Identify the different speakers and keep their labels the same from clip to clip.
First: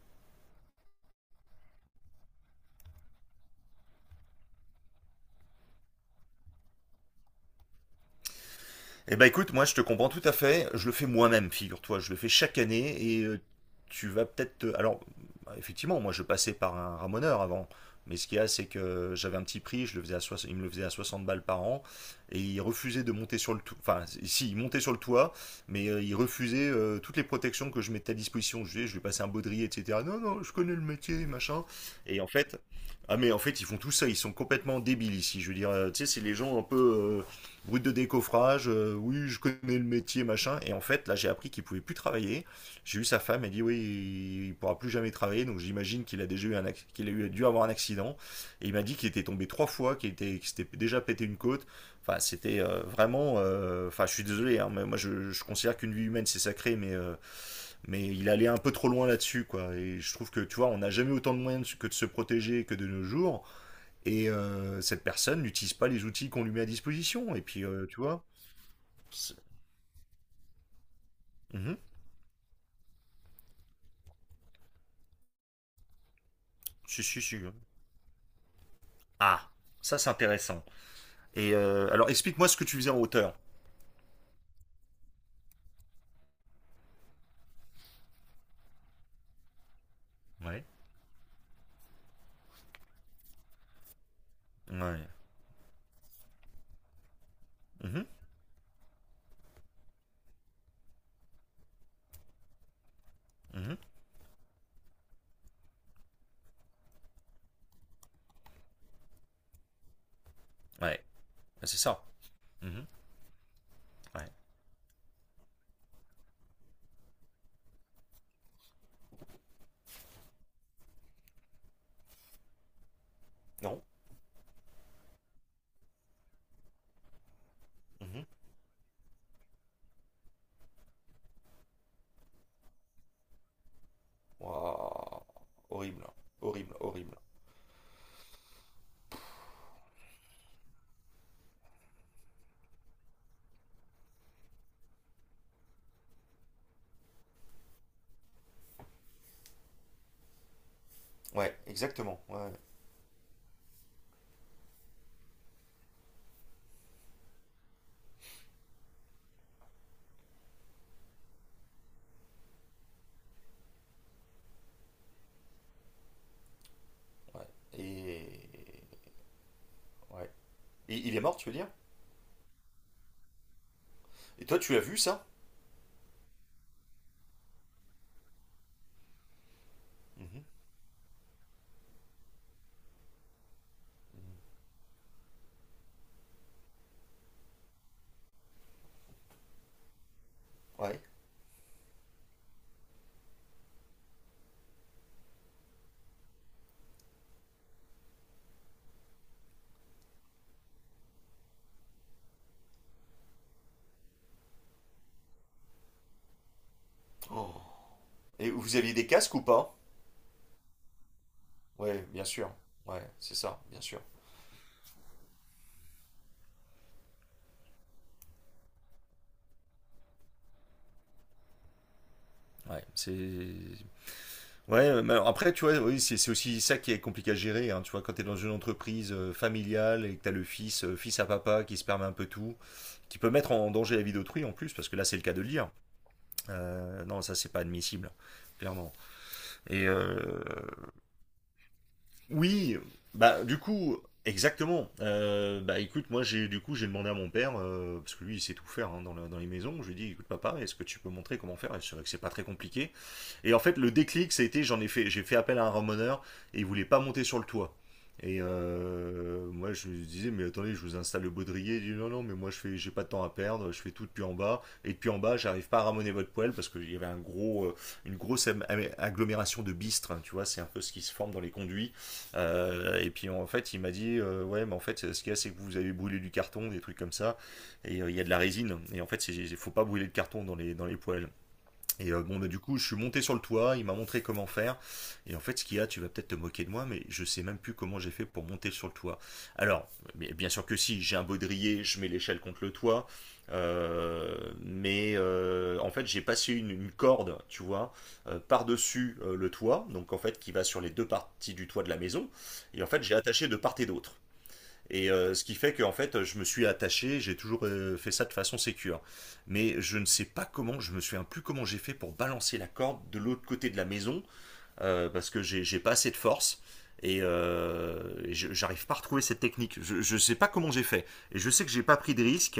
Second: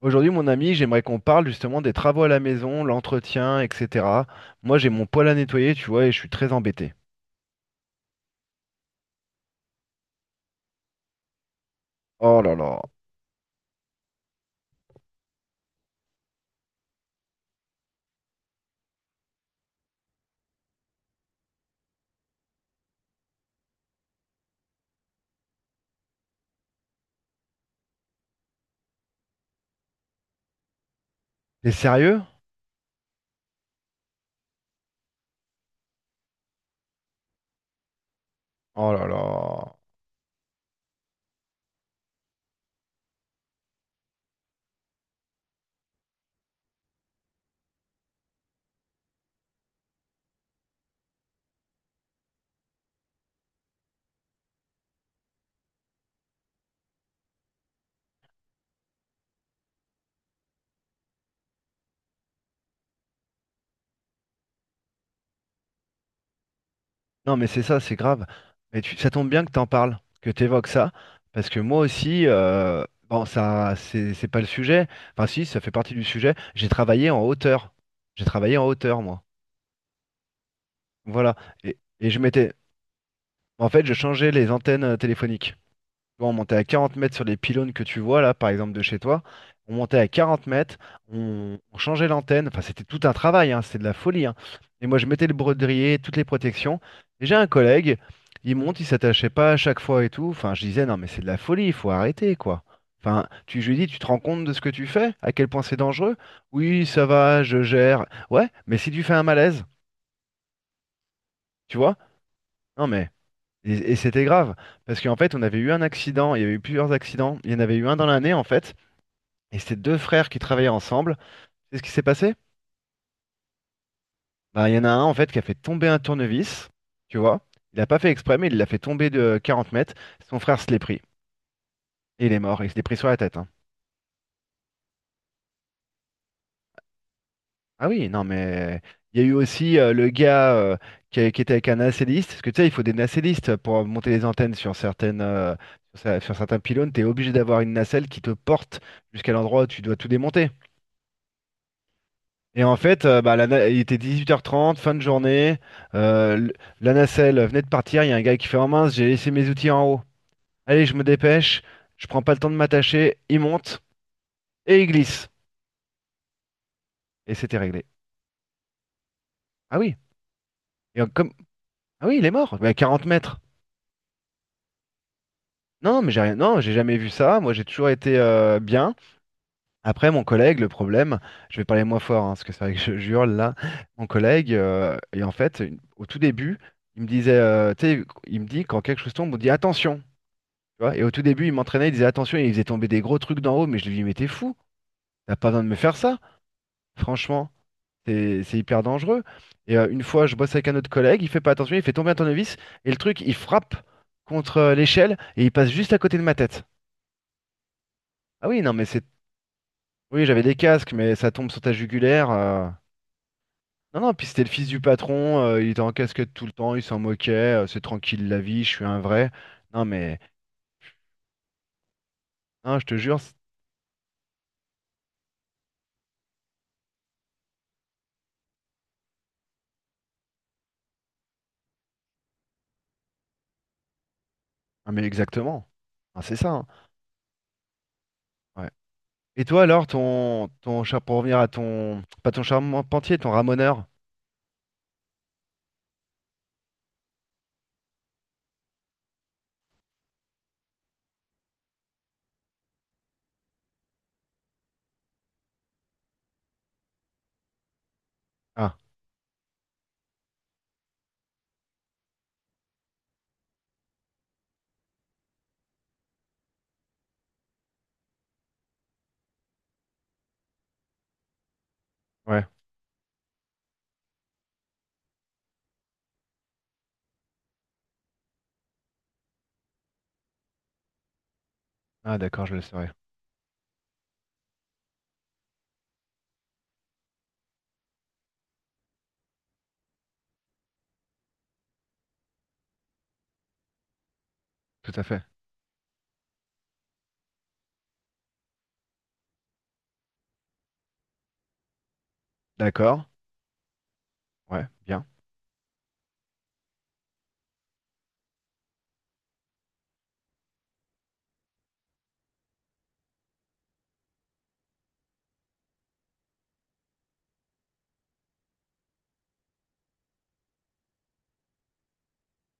Speaker 1: Aujourd'hui, mon ami, j'aimerais qu'on parle justement des travaux à la maison, l'entretien, etc. Moi, j'ai mon poêle à nettoyer, tu vois, et je suis très embêté.
Speaker 2: Eh ben écoute, moi je te comprends tout à fait, je le fais moi-même, figure-toi, je le fais
Speaker 1: Oh là
Speaker 2: chaque
Speaker 1: là.
Speaker 2: année tu vas peut-être... te- effectivement, moi je passais par un ramoneur avant, mais ce qu'il y a c'est que j'avais un petit prix, je le faisais à soix- il me le faisait à 60 balles par an et il refusait de monter sur le toit, enfin si, il montait sur le toit, mais il refusait toutes les protections que je mettais à disposition, je lui passais un baudrier, etc. Non, non, je connais le métier, machin.
Speaker 1: T'es
Speaker 2: Et
Speaker 1: sérieux?
Speaker 2: en fait, ah mais en fait ils font tout ça, ils sont complètement débiles ici, je veux dire, tu sais, c'est les gens Route de décoffrage,
Speaker 1: Oh là
Speaker 2: oui, je connais
Speaker 1: là.
Speaker 2: le métier, machin. Et en fait, là, j'ai appris qu'il pouvait plus travailler. J'ai eu sa femme, elle dit oui, il pourra plus jamais travailler. Donc j'imagine qu'il a déjà eu un acc- qu'il a eu- dû avoir un accident. Et il m'a dit qu'il était tombé trois fois, qu'il s'était déjà pété une côte. Enfin, c'était vraiment. Enfin, je suis désolé, hein, mais moi, je considère qu'une vie humaine, c'est sacré, mais il allait un peu trop loin là-dessus, quoi. Et je trouve que, tu vois, on n'a jamais autant de moyens de se- que de se protéger que de nos jours. Cette personne n'utilise pas les outils qu'on lui met à disposition.
Speaker 1: Non,
Speaker 2: Et
Speaker 1: mais c'est
Speaker 2: puis,
Speaker 1: ça, c'est
Speaker 2: tu vois.
Speaker 1: grave. Mais tu- ça tombe
Speaker 2: C'est-
Speaker 1: bien que t'en parles, que t'évoques ça, parce que
Speaker 2: Mhm.
Speaker 1: moi aussi, bon, ça, c'est pas le sujet. Enfin, si, ça fait partie du sujet. J'ai
Speaker 2: Si,
Speaker 1: travaillé
Speaker 2: si,
Speaker 1: en
Speaker 2: si.
Speaker 1: hauteur. J'ai travaillé en hauteur, moi.
Speaker 2: Ah, ça c'est intéressant.
Speaker 1: Voilà.
Speaker 2: Alors
Speaker 1: Et je
Speaker 2: explique-moi
Speaker 1: m'étais.
Speaker 2: ce que tu faisais en hauteur.
Speaker 1: En fait, je changeais les antennes téléphoniques. Tu vois, on montait à 40 mètres sur les pylônes que tu vois là, par exemple de chez toi. On montait à 40
Speaker 2: Ouais.
Speaker 1: mètres, on changeait l'antenne. Enfin, c'était tout un travail, hein, c'est de la folie, hein. Et moi, je
Speaker 2: Ouais.
Speaker 1: mettais le brodrier, toutes les protections. Et j'ai un collègue,
Speaker 2: Mhm.
Speaker 1: il monte, il s'attachait pas à chaque fois et tout. Enfin, je disais, non, mais c'est de la folie, il faut arrêter, quoi. Enfin, tu, je lui
Speaker 2: Mhm.
Speaker 1: dis, tu te rends compte de ce que tu fais? À quel point c'est dangereux? Oui, ça va, je gère. Ouais, mais si tu fais un malaise,
Speaker 2: Ouais. Bah,
Speaker 1: tu
Speaker 2: c'est
Speaker 1: vois?
Speaker 2: ça. Mhm.
Speaker 1: Non, mais. Et c'était
Speaker 2: Ouais.
Speaker 1: grave, parce qu'en fait, on avait eu un accident, il y avait eu plusieurs accidents, il y en avait eu un dans l'année, en fait, et c'était deux frères qui travaillaient ensemble. C'est ce qui s'est passé?
Speaker 2: Non.
Speaker 1: Bah, il y en a un, en fait, qui a fait tomber un tournevis, tu vois. Il n'a pas fait
Speaker 2: Mhm.
Speaker 1: exprès, mais il l'a fait tomber de 40 mètres. Son frère se l'est pris, et il est mort, il se l'est pris sur la tête, hein.
Speaker 2: Waouh. Horrible. Horrible, horrible.
Speaker 1: Ah oui, non, mais il y a eu aussi le gars qui, qui était avec un nacelliste, parce que tu sais, il faut des nacellistes pour monter les antennes sur certaines, sur, sur certains pylônes, tu es obligé d'avoir une nacelle qui te porte jusqu'à l'endroit où tu dois tout démonter.
Speaker 2: Ouais, exactement. Ouais.
Speaker 1: Et en fait, bah, il était 18h30, fin de journée. euh, l- la nacelle venait de partir. Il y a un gars qui fait en mince, j'ai laissé mes outils en haut. Allez, je me dépêche. Je prends pas le temps de m'attacher. Il monte et il glisse. Et
Speaker 2: Ouais.
Speaker 1: c'était réglé.
Speaker 2: Et...
Speaker 1: Ah oui.
Speaker 2: ouais. Et
Speaker 1: Et en-
Speaker 2: il est
Speaker 1: comme…
Speaker 2: mort, tu veux dire?
Speaker 1: Ah oui, il est mort. Mais à 40 mètres.
Speaker 2: Et toi, tu l'as vu ça?
Speaker 1: Non, mais j'ai rien. Non, j'ai jamais vu ça. Moi, j'ai toujours été bien. Après, mon
Speaker 2: Mhm.
Speaker 1: collègue, le problème, je vais parler moins fort, hein, parce que c'est vrai que je jure là. Mon collègue, et en fait, au tout début, il me disait, tu sais, il me dit quand quelque chose tombe, on dit attention. Tu vois,
Speaker 2: Ouais.
Speaker 1: et au tout début, il m'entraînait, il disait attention, il faisait tomber des gros trucs d'en haut, mais je lui dis mais t'es fou, t'as pas besoin de me faire ça, franchement, c'est hyper dangereux. Et une fois, je bosse avec un autre collègue, il fait pas attention, il fait tomber un tournevis, et le truc, il frappe contre l'échelle et il passe juste à côté de ma tête.
Speaker 2: Oh.
Speaker 1: Ah
Speaker 2: Et
Speaker 1: oui, non,
Speaker 2: vous
Speaker 1: mais
Speaker 2: aviez
Speaker 1: c'est.
Speaker 2: des casques ou pas?
Speaker 1: Oui, j'avais des casques, mais ça tombe sur ta
Speaker 2: Ouais, bien
Speaker 1: jugulaire.
Speaker 2: sûr. Ouais, c'est ça, bien
Speaker 1: Non,
Speaker 2: sûr.
Speaker 1: non, puis c'était le fils du patron, il était en casquette tout le temps, il s'en moquait, c'est tranquille la vie, je suis un vrai. Non, mais. Non,
Speaker 2: Ouais,
Speaker 1: je te
Speaker 2: c'est...
Speaker 1: jure, c'est-
Speaker 2: Ouais, mais alors après, tu vois, oui, c'est aussi ça qui est compliqué à gérer, hein, tu vois, quand tu es dans une entreprise familiale et que tu as le fils, fils à papa, qui se permet un peu tout, qui peut mettre en danger la vie d'autrui en plus, parce
Speaker 1: ah,
Speaker 2: que
Speaker 1: mais
Speaker 2: là, c'est le cas de le
Speaker 1: exactement.
Speaker 2: dire.
Speaker 1: Ah, c'est ça, hein.
Speaker 2: Non, ça, c'est pas admissible,
Speaker 1: Ouais.
Speaker 2: clairement.
Speaker 1: Et toi
Speaker 2: Et
Speaker 1: alors,
Speaker 2: euh,
Speaker 1: ton, ton char pour revenir à ton, pas ton
Speaker 2: oui,
Speaker 1: charpentier, ton
Speaker 2: bah, du
Speaker 1: ramoneur?
Speaker 2: coup, exactement. Bah, écoute, moi, j'ai demandé à mon père, parce que lui, il sait tout faire hein, dans les maisons, je lui ai dit, écoute, papa, est-ce que tu peux montrer comment faire? Et c'est vrai que c'est pas très compliqué. Et en fait, le déclic, ça a été, j'ai fait appel à un ramoneur et il voulait pas monter sur le toit.
Speaker 1: Ah,
Speaker 2: Moi, je lui disais, mais attendez, je vous installe le baudrier. Il dit, non, non, mais moi, j'ai pas de temps à perdre. Je fais tout depuis en bas. Et depuis en bas, j'arrive pas à ramoner votre poêle parce qu'il y avait une grosse agglomération de bistres. Hein, tu vois, c'est un peu ce qui se forme dans les conduits.
Speaker 1: ouais.
Speaker 2: Et puis, en fait, il m'a dit, ouais, mais en fait, ce qu'il y a, c'est que vous avez brûlé du carton, des trucs comme ça. Il y a de la résine. Et en fait, il faut pas brûler de carton dans les poêles.
Speaker 1: Ah,
Speaker 2: Bon,
Speaker 1: d'accord,
Speaker 2: bah,
Speaker 1: je
Speaker 2: du
Speaker 1: le
Speaker 2: coup, je
Speaker 1: saurais.
Speaker 2: suis monté sur le toit, il m'a montré comment faire. Et en fait, ce qu'il y a, tu vas peut-être te moquer de moi, mais je sais même plus comment j'ai fait pour monter sur le toit. Alors, mais bien sûr que si, j'ai un baudrier, je mets l'échelle contre le toit. Euh,
Speaker 1: Tout à fait.
Speaker 2: en fait, j'ai passé une corde, tu vois, par-dessus le toit, donc en fait, qui va sur les deux parties du toit de la maison. Et en fait,
Speaker 1: D'accord.
Speaker 2: j'ai attaché de part et d'autre.
Speaker 1: Ouais, bien.
Speaker 2: Ce qui fait qu'en fait, je me suis attaché, j'ai toujours fait ça de façon sécure. Mais je ne sais pas comment, je me souviens plus comment j'ai fait pour balancer la corde de l'autre côté de la maison, parce que j'ai pas assez de force. Et, euh, j'arrive pas à retrouver cette technique. Je sais pas comment j'ai fait. Et je sais que j'ai pas pris de risque.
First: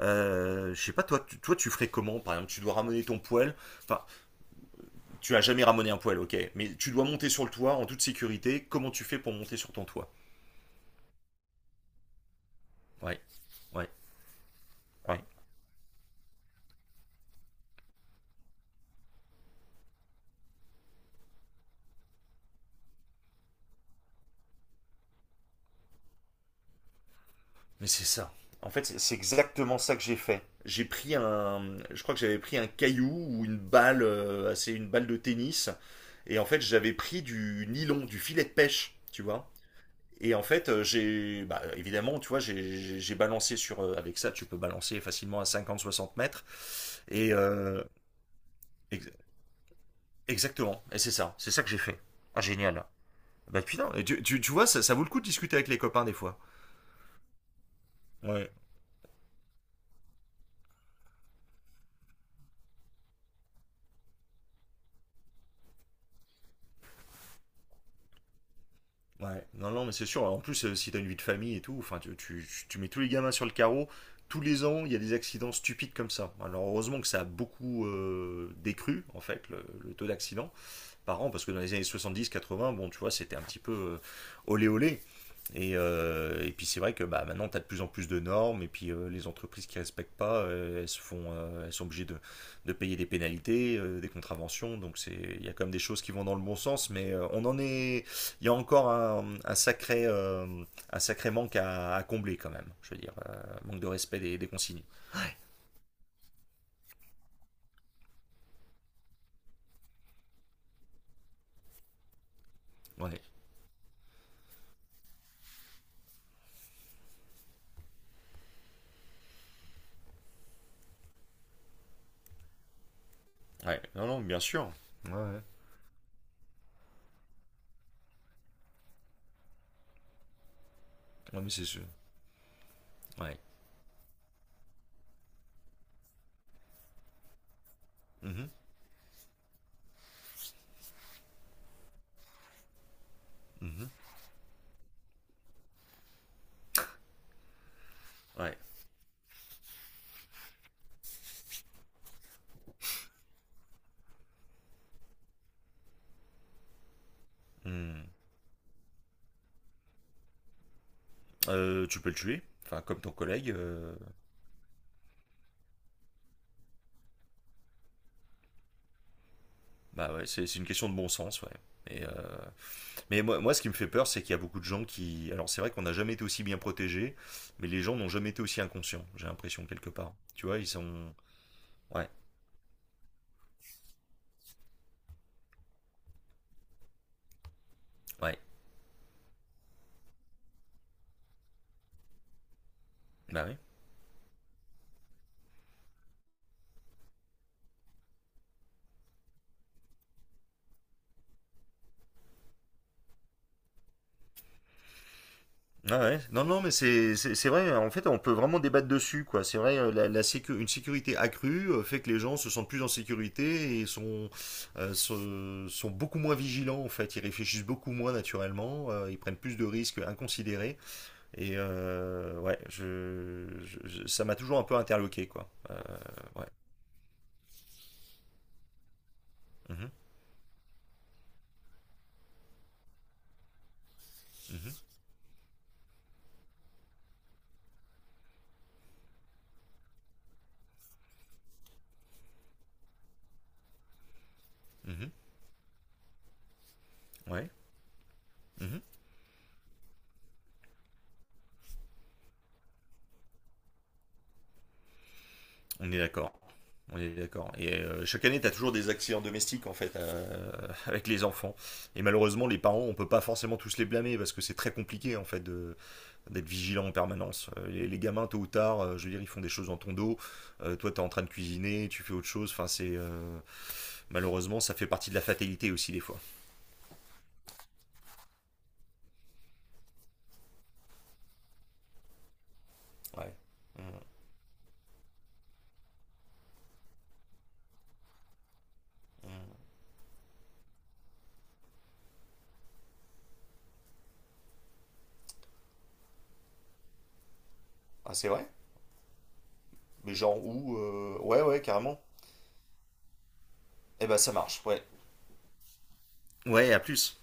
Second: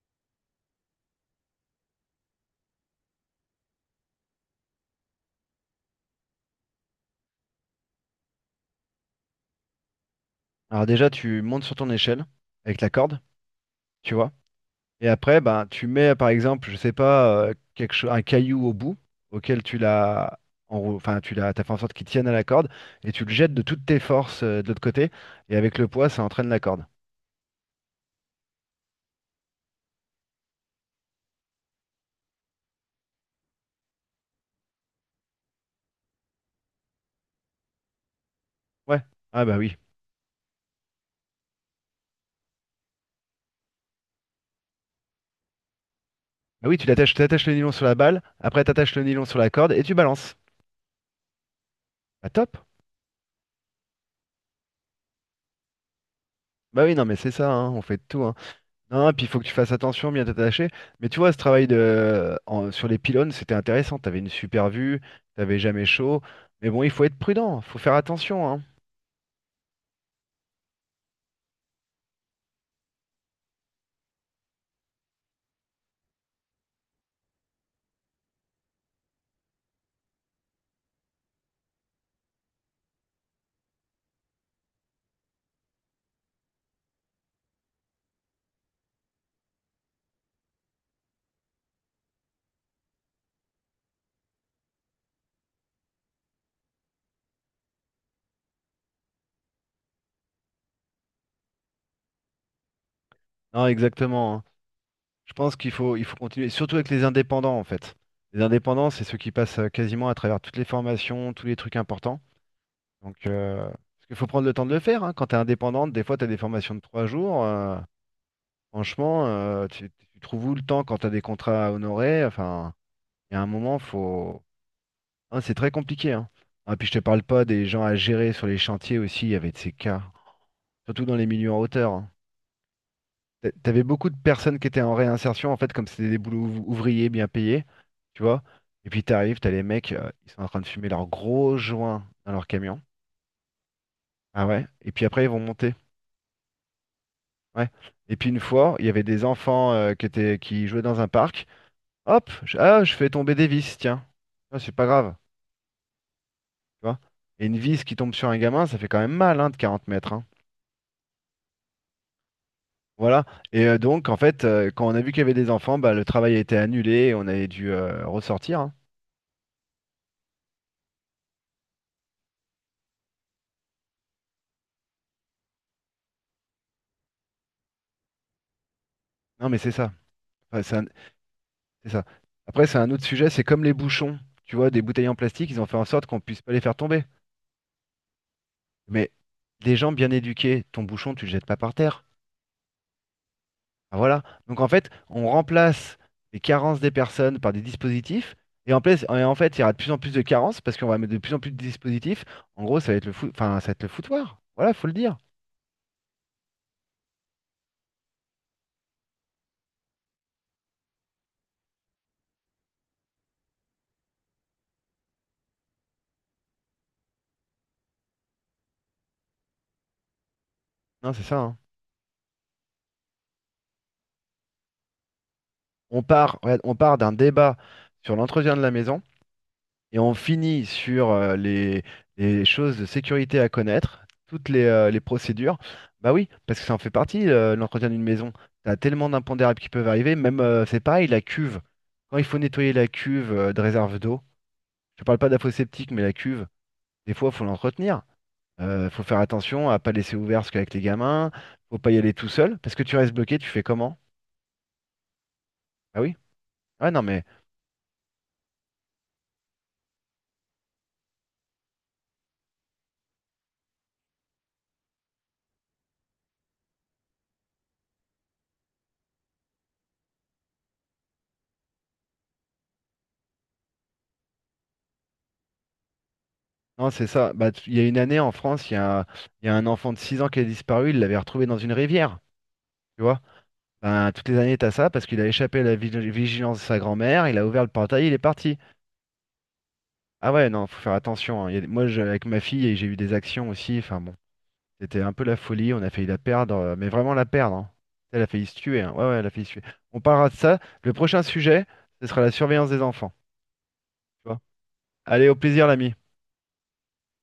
Speaker 2: Je sais pas, toi, tu ferais comment? Par exemple, tu dois ramener ton poêle. Enfin, tu as jamais ramené un poêle, ok. Mais tu dois monter sur le toit en toute sécurité. Comment tu fais pour monter sur ton toit?
Speaker 1: Alors déjà, tu montes sur ton échelle avec la corde,
Speaker 2: Ouais, ouais,
Speaker 1: tu vois. Et
Speaker 2: ouais.
Speaker 1: après, ben, tu mets, par exemple, je sais pas, un caillou au bout auquel tu l'as, enfin, tu l'as, t'as fait en sorte qu'il tienne à la corde et tu le jettes de toutes tes forces de l'autre côté et avec le poids, ça entraîne la corde.
Speaker 2: Mais c'est ça. En fait, exactement ça que j'ai fait. Je crois que j'avais pris un caillou ou une balle, assez une balle de tennis, et en fait j'avais pris du nylon, du filet de pêche,
Speaker 1: Ouais.
Speaker 2: tu
Speaker 1: Ah
Speaker 2: vois.
Speaker 1: bah oui.
Speaker 2: Et en fait, bah, évidemment, tu vois, j'ai balancé sur, avec ça, tu peux balancer facilement à 50-60 mètres.
Speaker 1: Ah oui, tu l'attaches,
Speaker 2: Et
Speaker 1: t'attaches le nylon
Speaker 2: euh,
Speaker 1: sur la balle, après t'attaches le
Speaker 2: ex-
Speaker 1: nylon sur la corde et tu balances.
Speaker 2: exactement, et c'est ça que j'ai fait.
Speaker 1: Bah
Speaker 2: Ah
Speaker 1: top.
Speaker 2: génial. Bah putain, et tu vois, ça vaut le coup de discuter avec les copains des fois.
Speaker 1: Bah oui, non, mais c'est ça, hein, on fait de tout, hein.
Speaker 2: Ouais.
Speaker 1: Non, puis il faut que tu fasses attention, bien t'attacher. Mais tu vois, ce travail de… en- sur les pylônes, c'était intéressant. T'avais une super vue, t'avais jamais chaud. Mais bon, il faut être prudent, faut faire attention, hein.
Speaker 2: Ouais, non, non, mais c'est sûr. En plus, si t'as une vie de famille et tout, enfin, tu mets tous les gamins sur le carreau. Tous les ans, il y a des accidents stupides comme ça. Alors, heureusement que ça a beaucoup décru, en fait, le taux d'accident par an, parce que dans les années 70-80, bon, tu vois, c'était un petit peu olé olé. Et puis c'est vrai que bah, maintenant, tu as de plus en plus de normes, et puis les entreprises qui ne respectent pas, se font, elles sont obligées de payer des pénalités, des contraventions, il y a quand même des choses qui vont dans le bon sens, mais il y a encore un sacré manque à combler quand même, je veux dire,
Speaker 1: Non,
Speaker 2: manque de respect
Speaker 1: exactement, hein.
Speaker 2: des consignes.
Speaker 1: Je pense qu'il faut, il faut continuer, surtout avec les indépendants, en fait. Les indépendants, c'est ceux qui passent quasiment à travers toutes les formations, tous les trucs importants. Donc,
Speaker 2: Ouais.
Speaker 1: parce qu'il faut prendre le temps de le faire, hein. Quand t'es indépendante, des fois, t'as des formations de 3 jours. Franchement, tu, tu trouves où le temps quand tu as des contrats à honorer? Enfin, il y a un moment,
Speaker 2: Ouais. Non, non, bien
Speaker 1: faut.
Speaker 2: sûr. Ouais,
Speaker 1: Hein, c'est très compliqué, hein. Ah, puis je te parle pas des gens à gérer sur les chantiers aussi, il y avait de ces cas, surtout dans les
Speaker 2: Ouais, mais
Speaker 1: milieux en
Speaker 2: c'est sûr.
Speaker 1: hauteur, hein.
Speaker 2: Ouais.
Speaker 1: T'avais beaucoup de personnes qui étaient en réinsertion, en fait, comme c'était des boulots ouvriers bien payés, tu vois.
Speaker 2: Mhm.
Speaker 1: Et puis t'arrives, t'as les mecs, ils sont en train de fumer leurs gros joints dans leur camion.
Speaker 2: Mhm.
Speaker 1: Ah ouais? Et puis après, ils vont monter. Ouais. Et puis une
Speaker 2: Ouais.
Speaker 1: fois, il y avait des enfants qui étaient, qui jouaient dans un parc. Hop, je, ah, je fais tomber des vis, tiens. Ah, c'est pas grave, tu vois. Et une vis qui
Speaker 2: Hmm.
Speaker 1: tombe sur un gamin, ça fait quand même mal, hein, de 40 mètres, hein.
Speaker 2: Tu peux le tuer, enfin comme ton
Speaker 1: Voilà.
Speaker 2: collègue.
Speaker 1: Et donc, en fait, quand on a vu qu'il y avait des enfants, bah, le travail a été annulé et on avait dû ressortir, hein.
Speaker 2: Bah ouais, c'est une question de bon sens, ouais. Et, euh, mais moi, ce qui me fait peur, c'est qu'il y a beaucoup de gens qui. Alors, c'est vrai qu'on n'a jamais été aussi bien protégés, mais les gens n'ont jamais été aussi inconscients, j'ai
Speaker 1: Non, mais
Speaker 2: l'impression,
Speaker 1: c'est
Speaker 2: quelque
Speaker 1: ça.
Speaker 2: part. Tu vois,
Speaker 1: Enfin,
Speaker 2: ils
Speaker 1: c'est un-
Speaker 2: sont.
Speaker 1: c'est ça.
Speaker 2: Ouais,
Speaker 1: Après, c'est un autre sujet, c'est comme les bouchons. Tu vois, des bouteilles en plastique, ils ont fait en sorte qu'on puisse pas les faire tomber.
Speaker 2: ouais.
Speaker 1: Mais des gens bien éduqués, ton bouchon, tu le jettes pas par terre.
Speaker 2: Bah oui.
Speaker 1: Ah, voilà. Donc en fait, on remplace les carences des personnes par des dispositifs. Et en place et en fait, il y aura de plus en plus de carences parce qu'on va mettre de plus en plus de dispositifs. En gros, ça va être enfin, ça va être le foutoir. Voilà, faut le dire.
Speaker 2: Ah ouais. Non, non, mais c'est vrai, en fait, on peut vraiment débattre dessus, quoi. C'est vrai, une sécurité accrue fait que les gens se sentent plus en sécurité et sont, sont beaucoup moins vigilants, en fait. Ils réfléchissent beaucoup moins naturellement, ils prennent plus de risques inconsidérés.
Speaker 1: Non, c'est ça, hein.
Speaker 2: Ouais, ça m'a toujours un peu interloqué, quoi. Ouais.
Speaker 1: On part,
Speaker 2: Ouais.
Speaker 1: regarde, on part d'un débat sur l'entretien de la maison,
Speaker 2: Mhm,
Speaker 1: et on finit sur les choses de sécurité à connaître, toutes
Speaker 2: mhm,
Speaker 1: les procédures, bah oui, parce que ça en fait partie, l'entretien d'une maison. T'as tellement d'impondérables qui peuvent arriver, même c'est pareil, la cuve. Quand il faut nettoyer la cuve de réserve d'eau, je parle pas de la fosse septique, mais la cuve, des fois,
Speaker 2: mhm,
Speaker 1: faut
Speaker 2: ouais.
Speaker 1: l'entretenir.
Speaker 2: Mhm.
Speaker 1: Faut faire attention à pas laisser ouvert parce qu'avec les gamins, faut pas y aller tout seul, parce que tu restes bloqué, tu fais comment?
Speaker 2: On est
Speaker 1: Ah oui?
Speaker 2: d'accord.
Speaker 1: Ah
Speaker 2: On
Speaker 1: non,
Speaker 2: est
Speaker 1: mais
Speaker 2: d'accord. Chaque année, tu as toujours des accidents domestiques, en fait, avec les enfants. Et malheureusement, les parents, on peut pas forcément tous les blâmer parce que c'est très compliqué, en fait, d'être vigilant en permanence. Les gamins, tôt ou tard, je veux dire, ils font des choses dans ton dos. Toi, tu es en train de cuisiner, tu fais autre chose. Enfin, c'est. Malheureusement, ça fait partie de la fatalité aussi, des fois.
Speaker 1: non, c'est ça. Bah, tu- il y a une année en France, il y a un enfant de 6 ans qui a disparu, il l'avait retrouvé dans une rivière. Tu vois?
Speaker 2: Ouais. Mm,
Speaker 1: Ben, toutes les années, t'as ça parce qu'il a échappé à la vigilance de sa grand-mère, il a ouvert le portail, il est parti.
Speaker 2: mm.
Speaker 1: Ah ouais, non, faut faire attention, hein. Il y a des- moi, je- avec ma fille, j'ai eu des actions aussi. Enfin bon, c'était un peu la folie. On a failli la perdre, mais vraiment la perdre, hein.
Speaker 2: Ah,
Speaker 1: Elle a
Speaker 2: c'est
Speaker 1: failli
Speaker 2: vrai?
Speaker 1: se tuer, hein. Ouais, ouais, elle a failli se tuer. On
Speaker 2: Mais
Speaker 1: parlera de
Speaker 2: genre
Speaker 1: ça.
Speaker 2: où?
Speaker 1: Le prochain
Speaker 2: Ouais, ouais,
Speaker 1: sujet,
Speaker 2: carrément.
Speaker 1: ce sera la surveillance des enfants.
Speaker 2: Eh ben,
Speaker 1: Tu
Speaker 2: ça
Speaker 1: vois?
Speaker 2: marche, ouais.
Speaker 1: Allez, au plaisir, l'ami.
Speaker 2: Ouais, à plus.